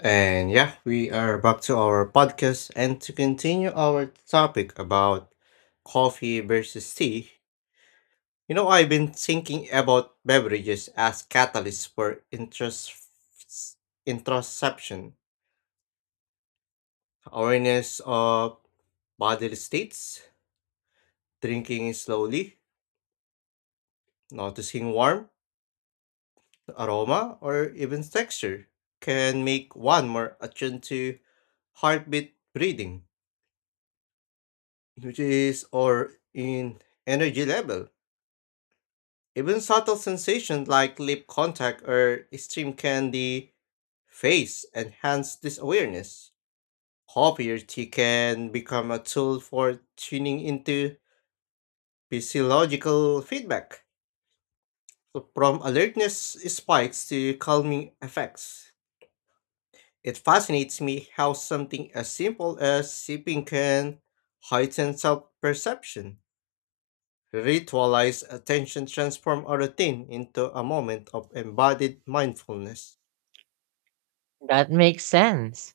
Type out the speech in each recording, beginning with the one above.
And yeah, we are back to our podcast and to continue our topic about coffee versus tea. You know, I've been thinking about beverages as catalysts for introspection, awareness of bodily states, drinking slowly, noticing warmth, aroma, or even texture can make one more attuned to heartbeat, breathing, which is or in energy level. Even subtle sensations like lip contact or extreme candy face enhance this awareness. Coffee can become a tool for tuning into physiological feedback, so from alertness spikes to calming effects. It fascinates me how something as simple as sipping can heighten self perception. Ritualized attention transforms a routine into a moment of embodied mindfulness. That makes sense.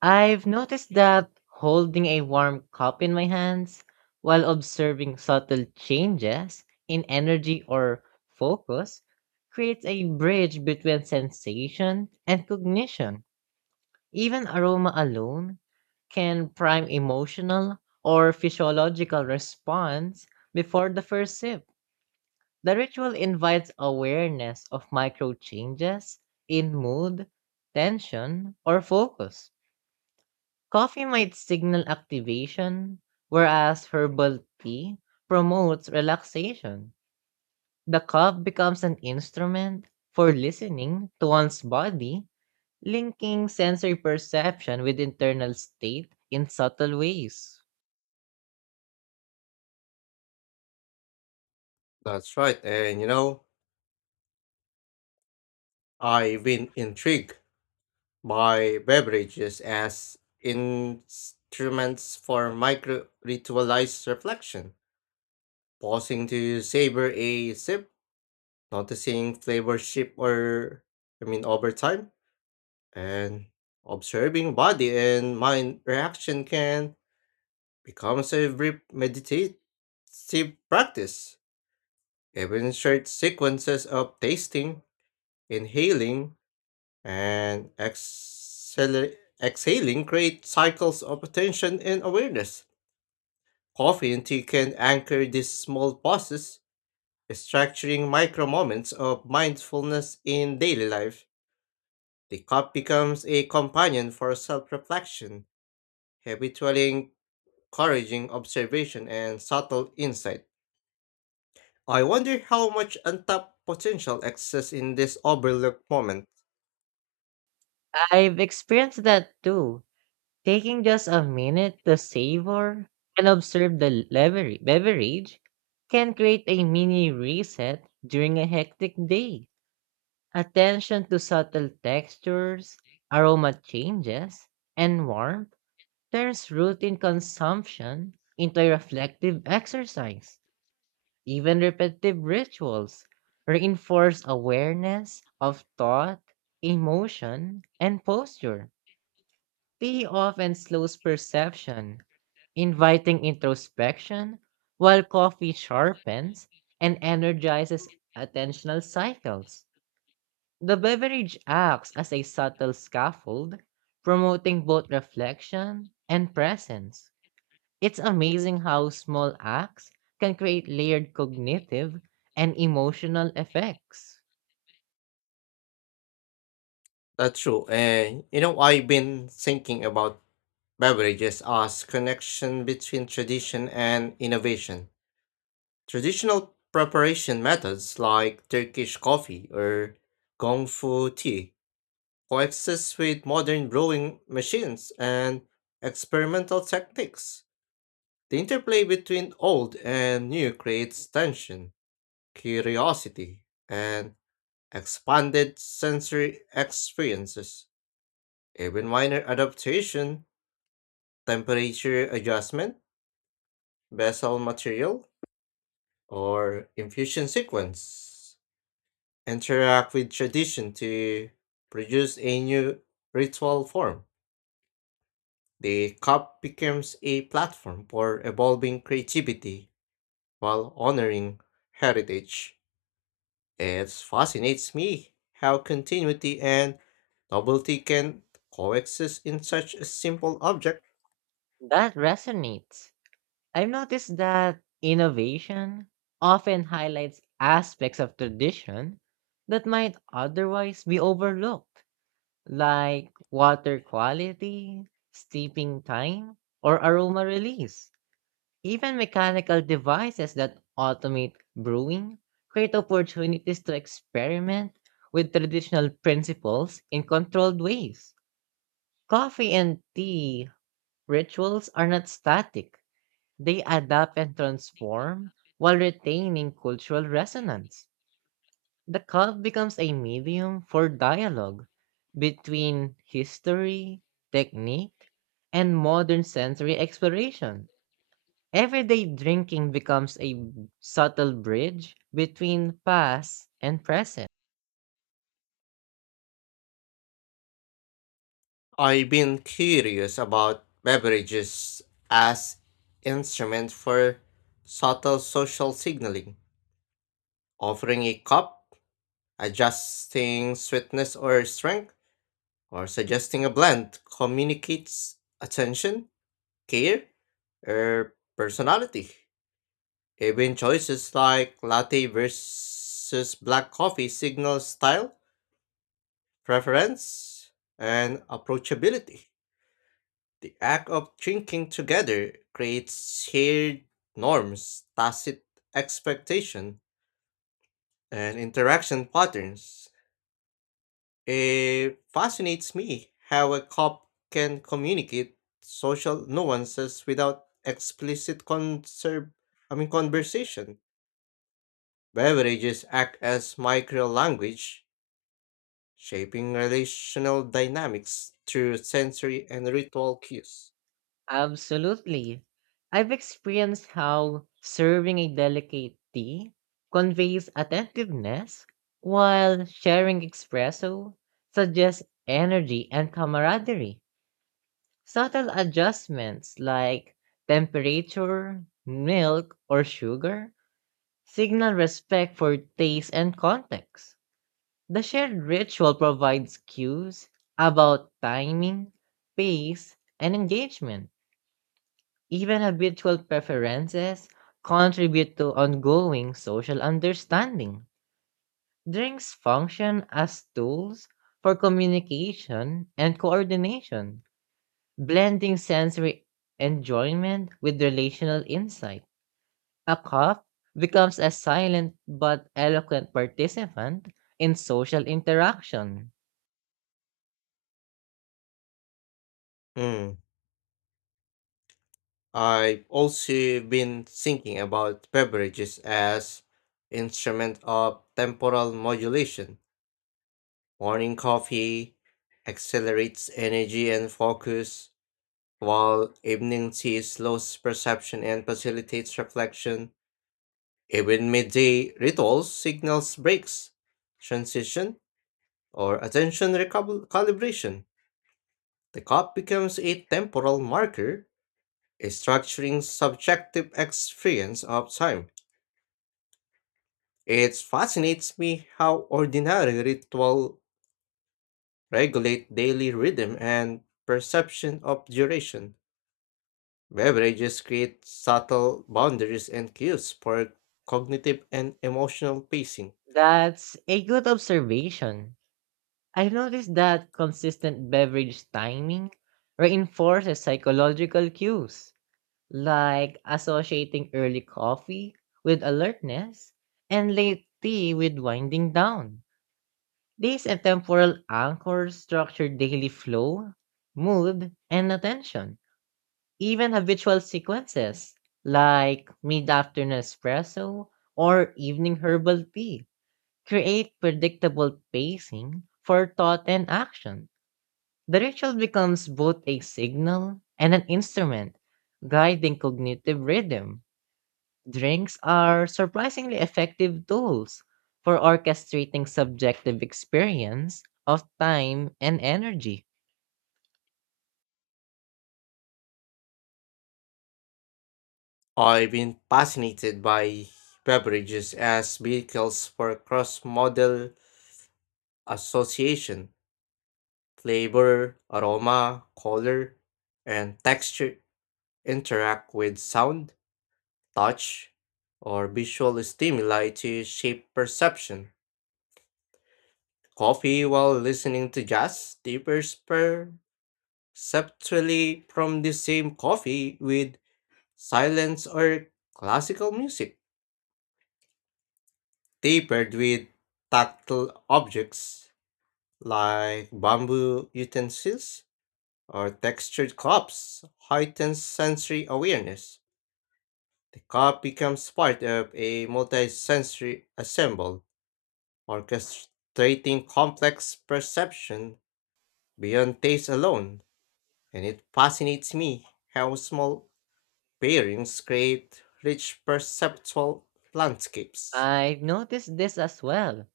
I've noticed that holding a warm cup in my hands while observing subtle changes in energy or focus creates a bridge between sensation and cognition. Even aroma alone can prime emotional or physiological response before the first sip. The ritual invites awareness of micro changes in mood, tension, or focus. Coffee might signal activation, whereas herbal tea promotes relaxation. The cup becomes an instrument for listening to one's body, linking sensory perception with internal state in subtle ways. That's right. And you know, I've been intrigued by beverages as instruments for micro ritualized reflection, pausing to savor a sip, noticing flavor shift or, I mean, over time, and observing body and mind reaction can become a brief meditative practice. Even short sequences of tasting, inhaling, and exhaling creates cycles of attention and awareness. Coffee and tea can anchor these small pauses, structuring micro moments of mindfulness in daily life. The cup becomes a companion for self reflection, habitually encouraging observation and subtle insight. I wonder how much untapped potential exists in this overlooked moment. I've experienced that too, taking just a minute to savor and observe the beverage can create a mini reset during a hectic day. Attention to subtle textures, aroma changes, and warmth turns routine consumption into a reflective exercise. Even repetitive rituals reinforce awareness of thought, emotion, and posture. Tea often slows perception, inviting introspection, while coffee sharpens and energizes attentional cycles. The beverage acts as a subtle scaffold, promoting both reflection and presence. It's amazing how small acts can create layered cognitive and emotional effects. That's true. And you know, I've been thinking about beverages as connection between tradition and innovation. Traditional preparation methods like Turkish coffee or Gongfu tea coexist with modern brewing machines and experimental techniques. The interplay between old and new creates tension, curiosity, and expanded sensory experiences. Even minor adaptation, temperature adjustment, vessel material, or infusion sequence interact with tradition to produce a new ritual form. The cup becomes a platform for evolving creativity while honoring heritage. It fascinates me how continuity and novelty can coexist in such a simple object. That resonates. I've noticed that innovation often highlights aspects of tradition that might otherwise be overlooked, like water quality, steeping time, or aroma release. Even mechanical devices that automate brewing create opportunities to experiment with traditional principles in controlled ways. Coffee and tea rituals are not static, they adapt and transform while retaining cultural resonance. The cup becomes a medium for dialogue between history, technique, and modern sensory exploration. Everyday drinking becomes a subtle bridge between past and present. I've been curious about beverages as instruments for subtle social signaling, offering a cup, adjusting sweetness or strength, or suggesting a blend communicates attention, care, or personality. Even choices like latte versus black coffee signal style, preference, and approachability. The act of drinking together creates shared norms, tacit expectation, and interaction patterns. It fascinates me how a cop can communicate social nuances without explicit conserve, I mean conversation. Beverages act as micro language, shaping relational dynamics through sensory and ritual cues. Absolutely. I've experienced how serving a delicate tea conveys attentiveness, while sharing espresso suggests energy and camaraderie. Subtle adjustments like temperature, milk, or sugar signal respect for taste and context. The shared ritual provides cues about timing, pace, and engagement. Even habitual preferences contribute to ongoing social understanding. Drinks function as tools for communication and coordination, blending sensory enjoyment with relational insight. A cup becomes a silent but eloquent participant in social interaction. Hmm. I've also been thinking about beverages as instrument of temporal modulation. Morning coffee accelerates energy and focus, while evening tea slows perception and facilitates reflection. Even midday rituals signals breaks, transition, or calibration. The cup becomes a temporal marker, a structuring subjective experience of time. It fascinates me how ordinary ritual regulate daily rhythm and perception of duration. Beverages create subtle boundaries and cues for cognitive and emotional pacing. That's a good observation. I've noticed that consistent beverage timing reinforces psychological cues, like associating early coffee with alertness and late tea with winding down. These temporal anchors structure daily flow, mood, and attention. Even habitual sequences, like mid afternoon espresso or evening herbal tea, create predictable pacing for thought and action. The ritual becomes both a signal and an instrument, guiding cognitive rhythm. Drinks are surprisingly effective tools for orchestrating subjective experience of time and energy. I've been fascinated by beverages as vehicles for cross modal association. Flavor, aroma, color, and texture interact with sound, touch, or visual stimuli to shape perception. Coffee while listening to jazz differs per subtly from the same coffee with silence or classical music, tapered with tactile objects like bamboo utensils or textured cups, heightens sensory awareness. The cup becomes part of a multi-sensory ensemble, orchestrating complex perception beyond taste alone, and it fascinates me how small pairings create rich perceptual landscapes. I've noticed this as well.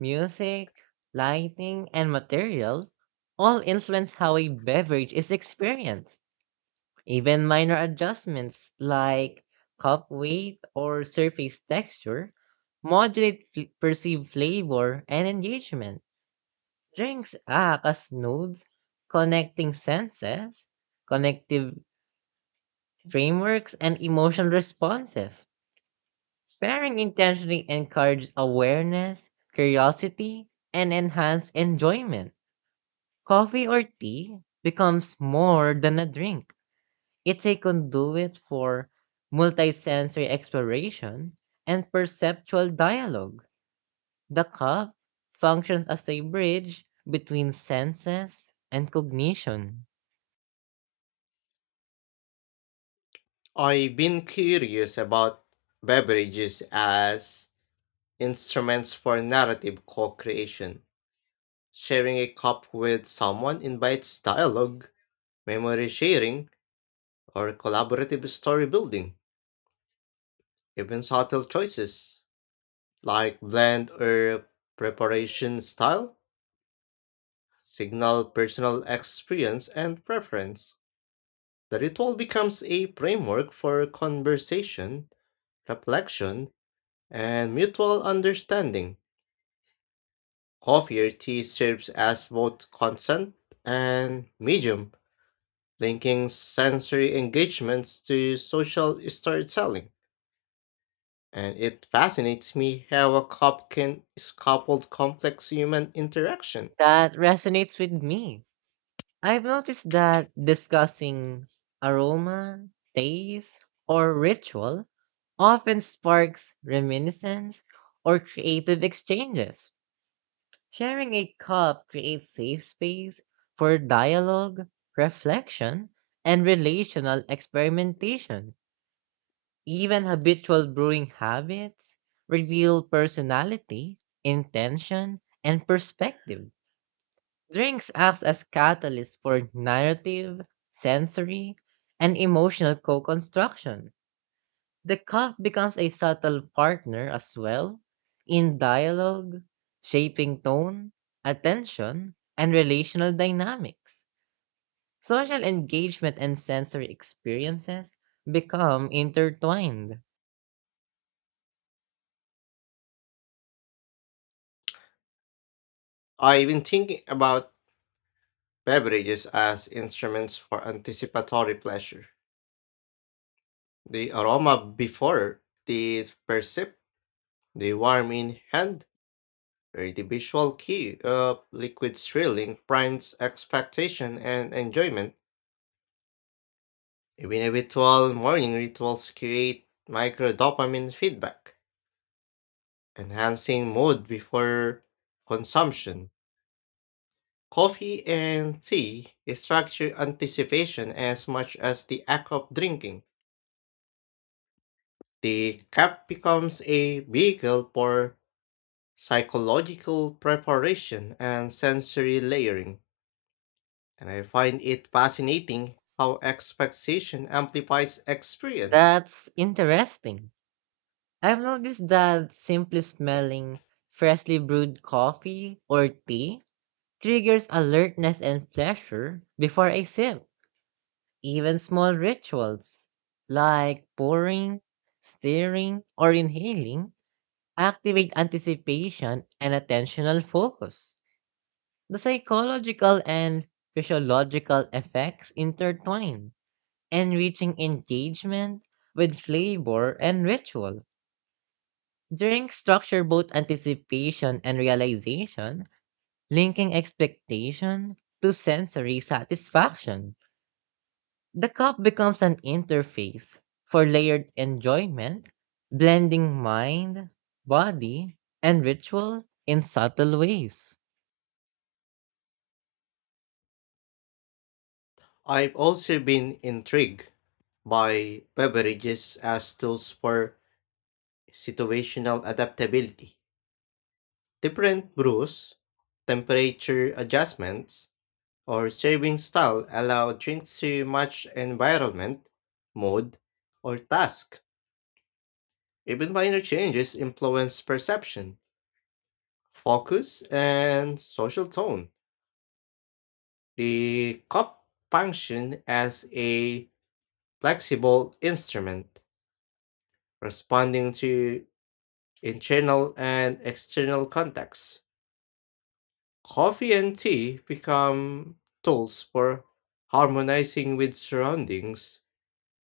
Music, lighting, and material all influence how a beverage is experienced. Even minor adjustments like cup weight or surface texture modulate perceived flavor and engagement. Drinks act as nodes connecting senses, connective frameworks, and emotional responses. Pairing intentionally encourages awareness, curiosity, and enhanced enjoyment. Coffee or tea becomes more than a drink. It's a conduit for multisensory exploration and perceptual dialogue. The cup functions as a bridge between senses and cognition. I've been curious about beverages as instruments for narrative co creation. Sharing a cup with someone invites dialogue, memory sharing, or collaborative story building. Even subtle choices like blend or preparation style signal personal experience and preference. The ritual becomes a framework for conversation, reflection, and mutual understanding. Coffee or tea serves as both consent and medium, linking sensory engagements to social storytelling. And it fascinates me how a cup can scaffold complex human interaction. That resonates with me. I've noticed that discussing aroma, taste, or ritual often sparks reminiscence or creative exchanges. Sharing a cup creates safe space for dialogue, reflection, and relational experimentation. Even habitual brewing habits reveal personality, intention, and perspective. Drinks acts as catalysts for narrative, sensory, and emotional co-construction. The calf becomes a subtle partner as well in dialogue, shaping tone, attention, and relational dynamics. Social engagement and sensory experiences become intertwined. I've been thinking about beverages as instruments for anticipatory pleasure. The aroma before, the percept, the warm in hand, or the visual cue of liquid swirling primes expectation and enjoyment. Even habitual morning rituals create micro dopamine feedback, enhancing mood before consumption. Coffee and tea structure anticipation as much as the act of drinking. The cup becomes a vehicle for psychological preparation and sensory layering, and I find it fascinating how expectation amplifies experience. That's interesting. I've noticed that simply smelling freshly brewed coffee or tea triggers alertness and pleasure before a sip. Even small rituals like pouring, stirring, or inhaling activate anticipation and attentional focus. The psychological and physiological effects intertwine, enriching engagement with flavor and ritual. Drinks structure both anticipation and realization, linking expectation to sensory satisfaction. The cup becomes an interface for layered enjoyment, blending mind, body, and ritual in subtle ways. I've also been intrigued by beverages as tools for situational adaptability. Different brews, temperature adjustments, or serving style allow drinks to match environment, mood, or task. Even minor changes influence perception, focus, and social tone. The cup functioned as a flexible instrument, responding to internal and external contexts. Coffee and tea become tools for harmonizing with surroundings,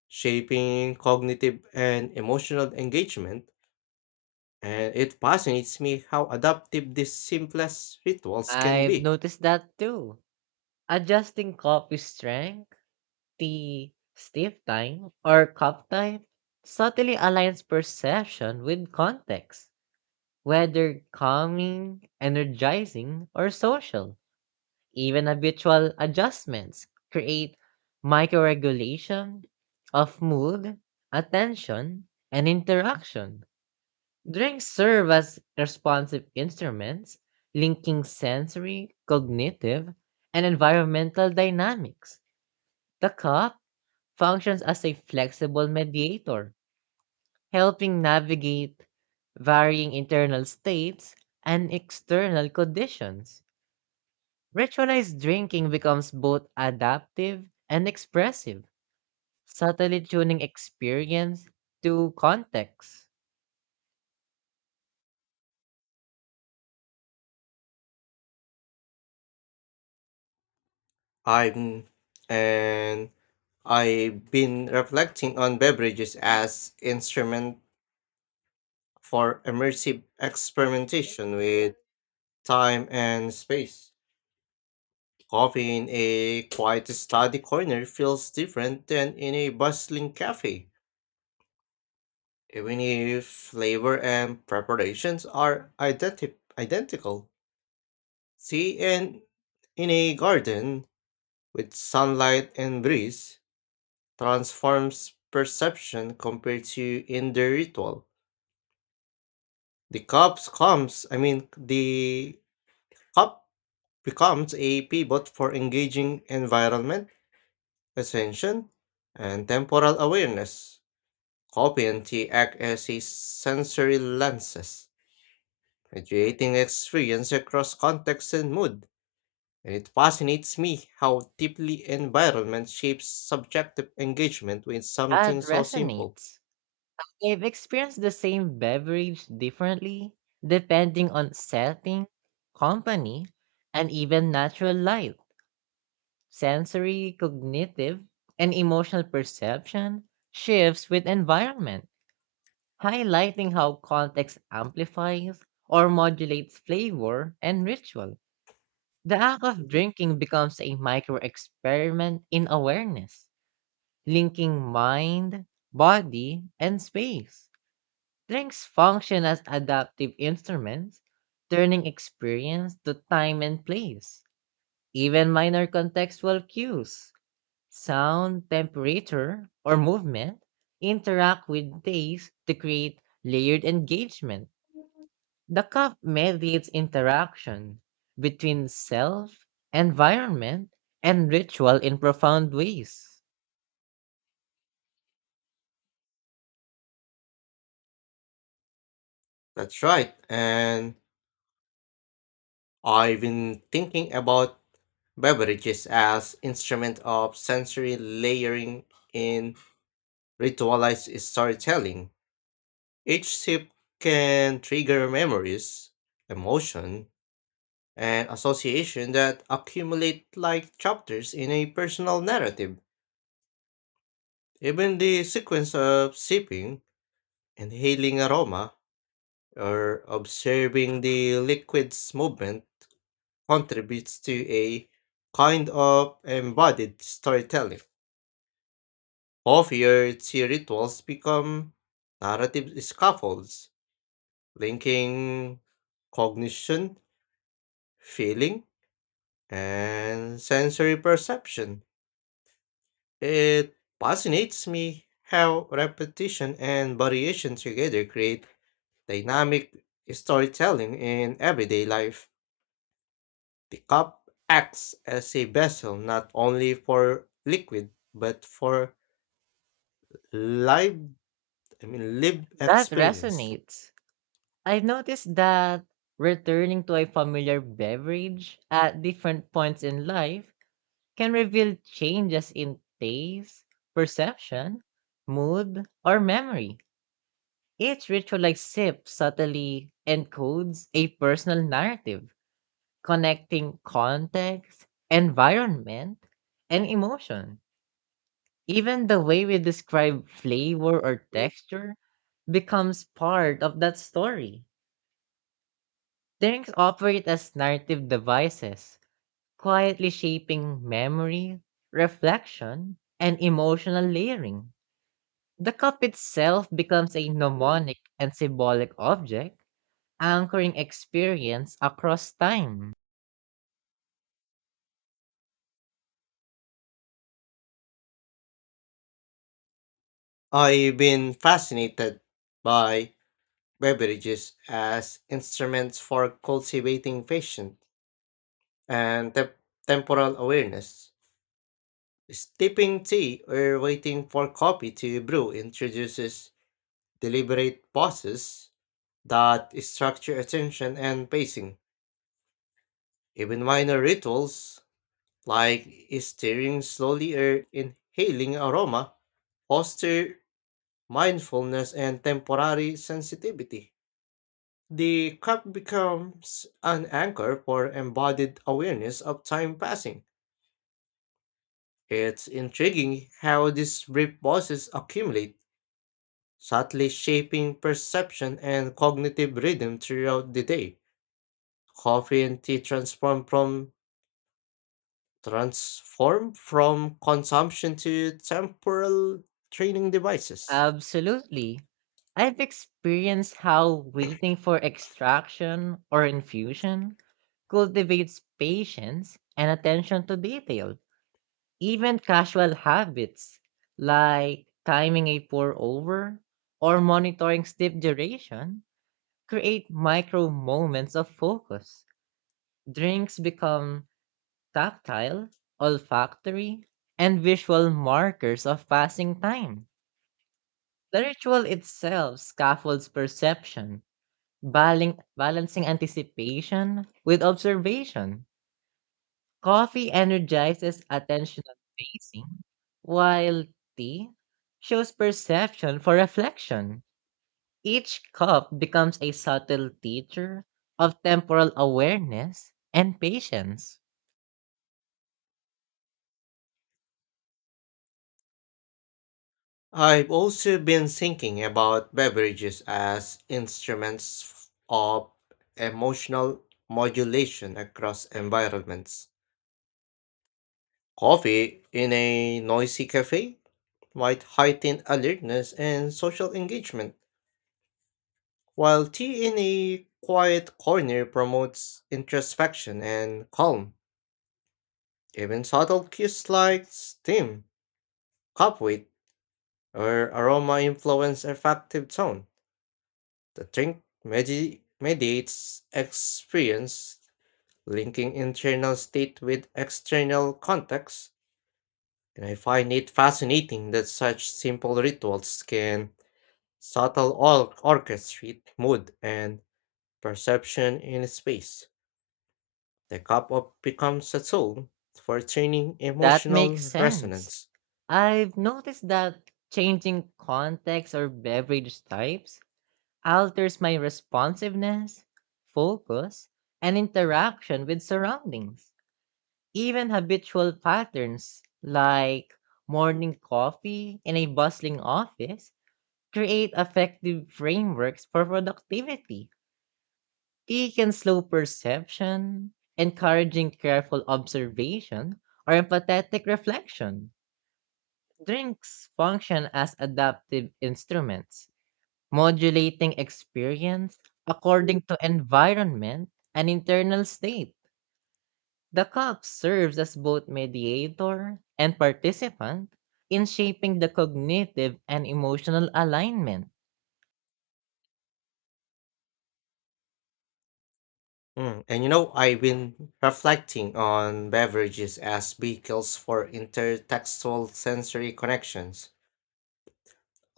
shaping cognitive and emotional engagement, and it fascinates me how adaptive these simplest rituals can I've be. noticed that too. Adjusting coffee strength, tea stiff time, or cup type subtly aligns perception with context, whether calming, energizing, or social. Even habitual adjustments create microregulation of mood, attention, and interaction. Drinks serve as responsive instruments linking sensory, cognitive, and environmental dynamics. The cup functions as a flexible mediator, helping navigate varying internal states and external conditions. Ritualized drinking becomes both adaptive and expressive, subtly tuning experience to context. I'm and I've been reflecting on beverages as instrument for immersive experimentation with time and space. Coffee in a quiet study corner feels different than in a bustling cafe, even if flavor and preparations are identical. Tea and in a garden with sunlight and breeze transforms perception compared to in the ritual. The cup comes, I mean, the cup becomes a pivot for engaging environment, attention, and temporal awareness. Coffee and tea act as a sensory lenses, mediating experience across context and mood. And it fascinates me how deeply environment shapes subjective engagement with something That so simple. resonates. I've experienced the same beverage differently, depending on setting, company, and even natural light. Sensory, cognitive, and emotional perception shifts with environment, highlighting how context amplifies or modulates flavor and ritual. The act of drinking becomes a micro experiment in awareness, linking mind, body, and space. Drinks function as adaptive instruments, turning experience to time and place. Even minor contextual cues, sound, temperature, or movement interact with taste to create layered engagement. The cup mediates interaction between self, environment, and ritual in profound ways. That's right, and I've been thinking about beverages as instrument of sensory layering in ritualized storytelling. Each sip can trigger memories, emotion, and association that accumulate like chapters in a personal narrative. Even the sequence of sipping, inhaling aroma, or observing the liquid's movement contributes to a kind of embodied storytelling. Coffee tea rituals become narrative scaffolds, linking cognition, feeling, and sensory perception. It fascinates me how repetition and variation together create dynamic storytelling in everyday life. The cup acts as a vessel not only for liquid but for life lived That experience. resonates. I've noticed that returning to a familiar beverage at different points in life can reveal changes in taste, perception, mood, or memory. Each ritual like sip subtly encodes a personal narrative connecting context, environment, and emotion. Even the way we describe flavor or texture becomes part of that story. Drinks operate as narrative devices, quietly shaping memory, reflection, and emotional layering. The cup itself becomes a mnemonic and symbolic object, anchoring experience across time. I've been fascinated by beverages as instruments for cultivating patience and temporal awareness. Sipping tea or waiting for coffee to brew introduces deliberate pauses that structure attention and pacing. Even minor rituals, like stirring slowly or inhaling aroma, foster mindfulness and temporary sensitivity. The cup becomes an anchor for embodied awareness of time passing. It's intriguing how these brief pauses accumulate, subtly shaping perception and cognitive rhythm throughout the day. Coffee and tea transform from consumption to temporal training devices. Absolutely. I've experienced how waiting for extraction or infusion cultivates patience and attention to detail. Even casual habits like timing a pour over or monitoring step duration create micro moments of focus. Drinks become tactile, olfactory, and visual markers of passing time. The ritual itself scaffolds perception, balancing anticipation with observation. Coffee energizes attentional pacing, while tea shows perception for reflection. Each cup becomes a subtle teacher of temporal awareness and patience. I've also been thinking about beverages as instruments of emotional modulation across environments. Coffee in a noisy cafe might heighten alertness and social engagement, while tea in a quiet corner promotes introspection and calm. Even subtle cues like steam, cupwheat, or aroma influence effective tone. The drink mediates experience, linking internal state with external context. And I find it fascinating that such simple rituals can orchestrate mood and perception in space. The cup of becomes a tool for training That makes emotional sense. resonance. I've noticed that changing context or beverage types alters my responsiveness, focus, and interaction with surroundings. Even habitual patterns like morning coffee in a bustling office create effective frameworks for productivity. They can slow perception, encouraging careful observation, or empathetic reflection. Drinks function as adaptive instruments modulating experience according to environment and internal state. The cup serves as both mediator and participant in shaping the cognitive and emotional alignment. Mm, and you know, I've been reflecting on beverages as vehicles for intertextual sensory connections.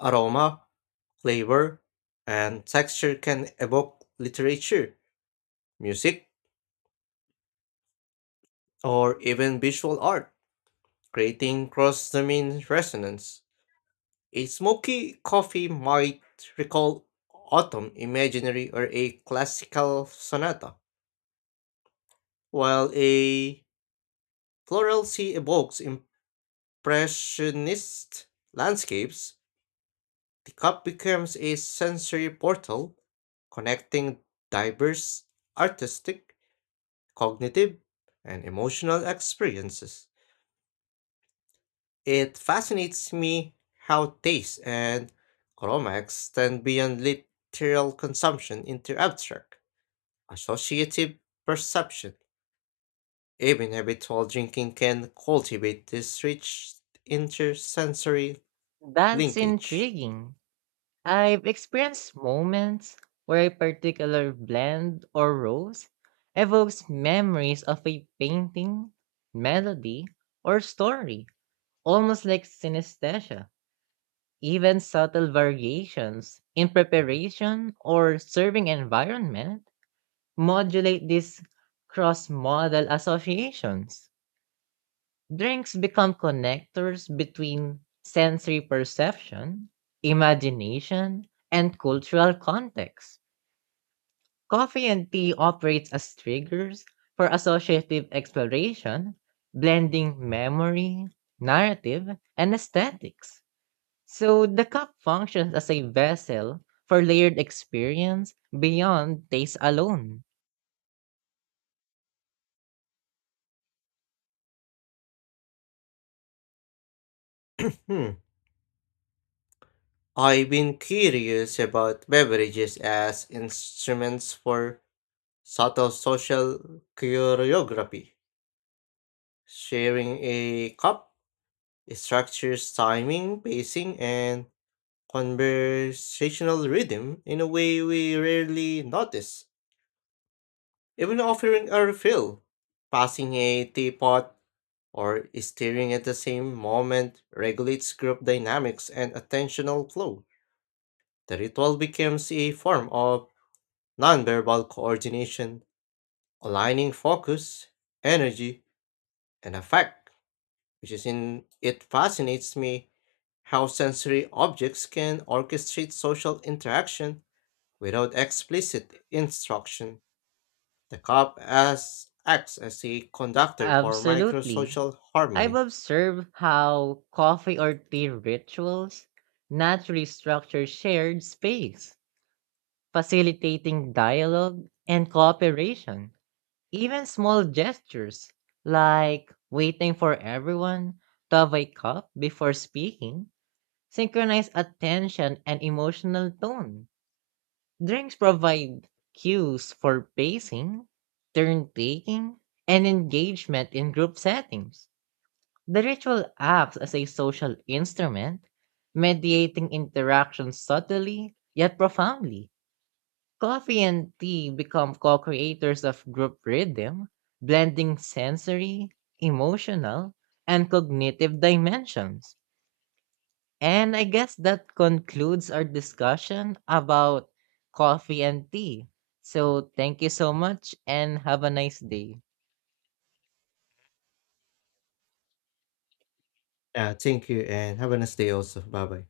Aroma, flavor, and texture can evoke literature, music, or even visual art, creating cross-domain resonance. A smoky coffee might recall autumn imaginary or a classical sonata, while a floral sea evokes Impressionist landscapes. The cup becomes a sensory portal connecting diverse artistic, cognitive, and emotional experiences. It fascinates me how taste and aroma extend beyond literal consumption into abstract, associative perception. Even habitual drinking can cultivate this rich intersensory That's linkage. intriguing. I've experienced moments where a particular blend or rose evokes memories of a painting, melody, or story, almost like synesthesia. Even subtle variations in preparation or serving environment modulate these cross modal associations. Drinks become connectors between sensory perception, imagination, and cultural context. Coffee and tea operates as triggers for associative exploration, blending memory, narrative, and aesthetics. So the cup functions as a vessel for layered experience beyond taste alone. Hmm. I've been curious about beverages as instruments for subtle social choreography. Sharing a cup structures timing, pacing, and conversational rhythm in a way we rarely notice. Even offering a refill, passing a teapot, or stirring at the same moment regulates group dynamics and attentional flow. The ritual becomes a form of nonverbal coordination, aligning focus, energy, and affect, which is in it fascinates me how sensory objects can orchestrate social interaction without explicit instruction. The cup as acts as a conductor for Absolutely. microsocial I've harmony. observed how coffee or tea rituals naturally structure shared space, facilitating dialogue and cooperation. Even small gestures like waiting for everyone to have a cup before speaking synchronize attention and emotional tone. Drinks provide cues for pacing, turn taking, and engagement in group settings. The ritual acts as a social instrument, mediating interactions subtly yet profoundly. Coffee and tea become co creators of group rhythm, blending sensory, emotional, and cognitive dimensions. And I guess that concludes our discussion about coffee and tea. So thank you so much and have a nice day. Yeah, thank you and have a nice day also. Bye bye.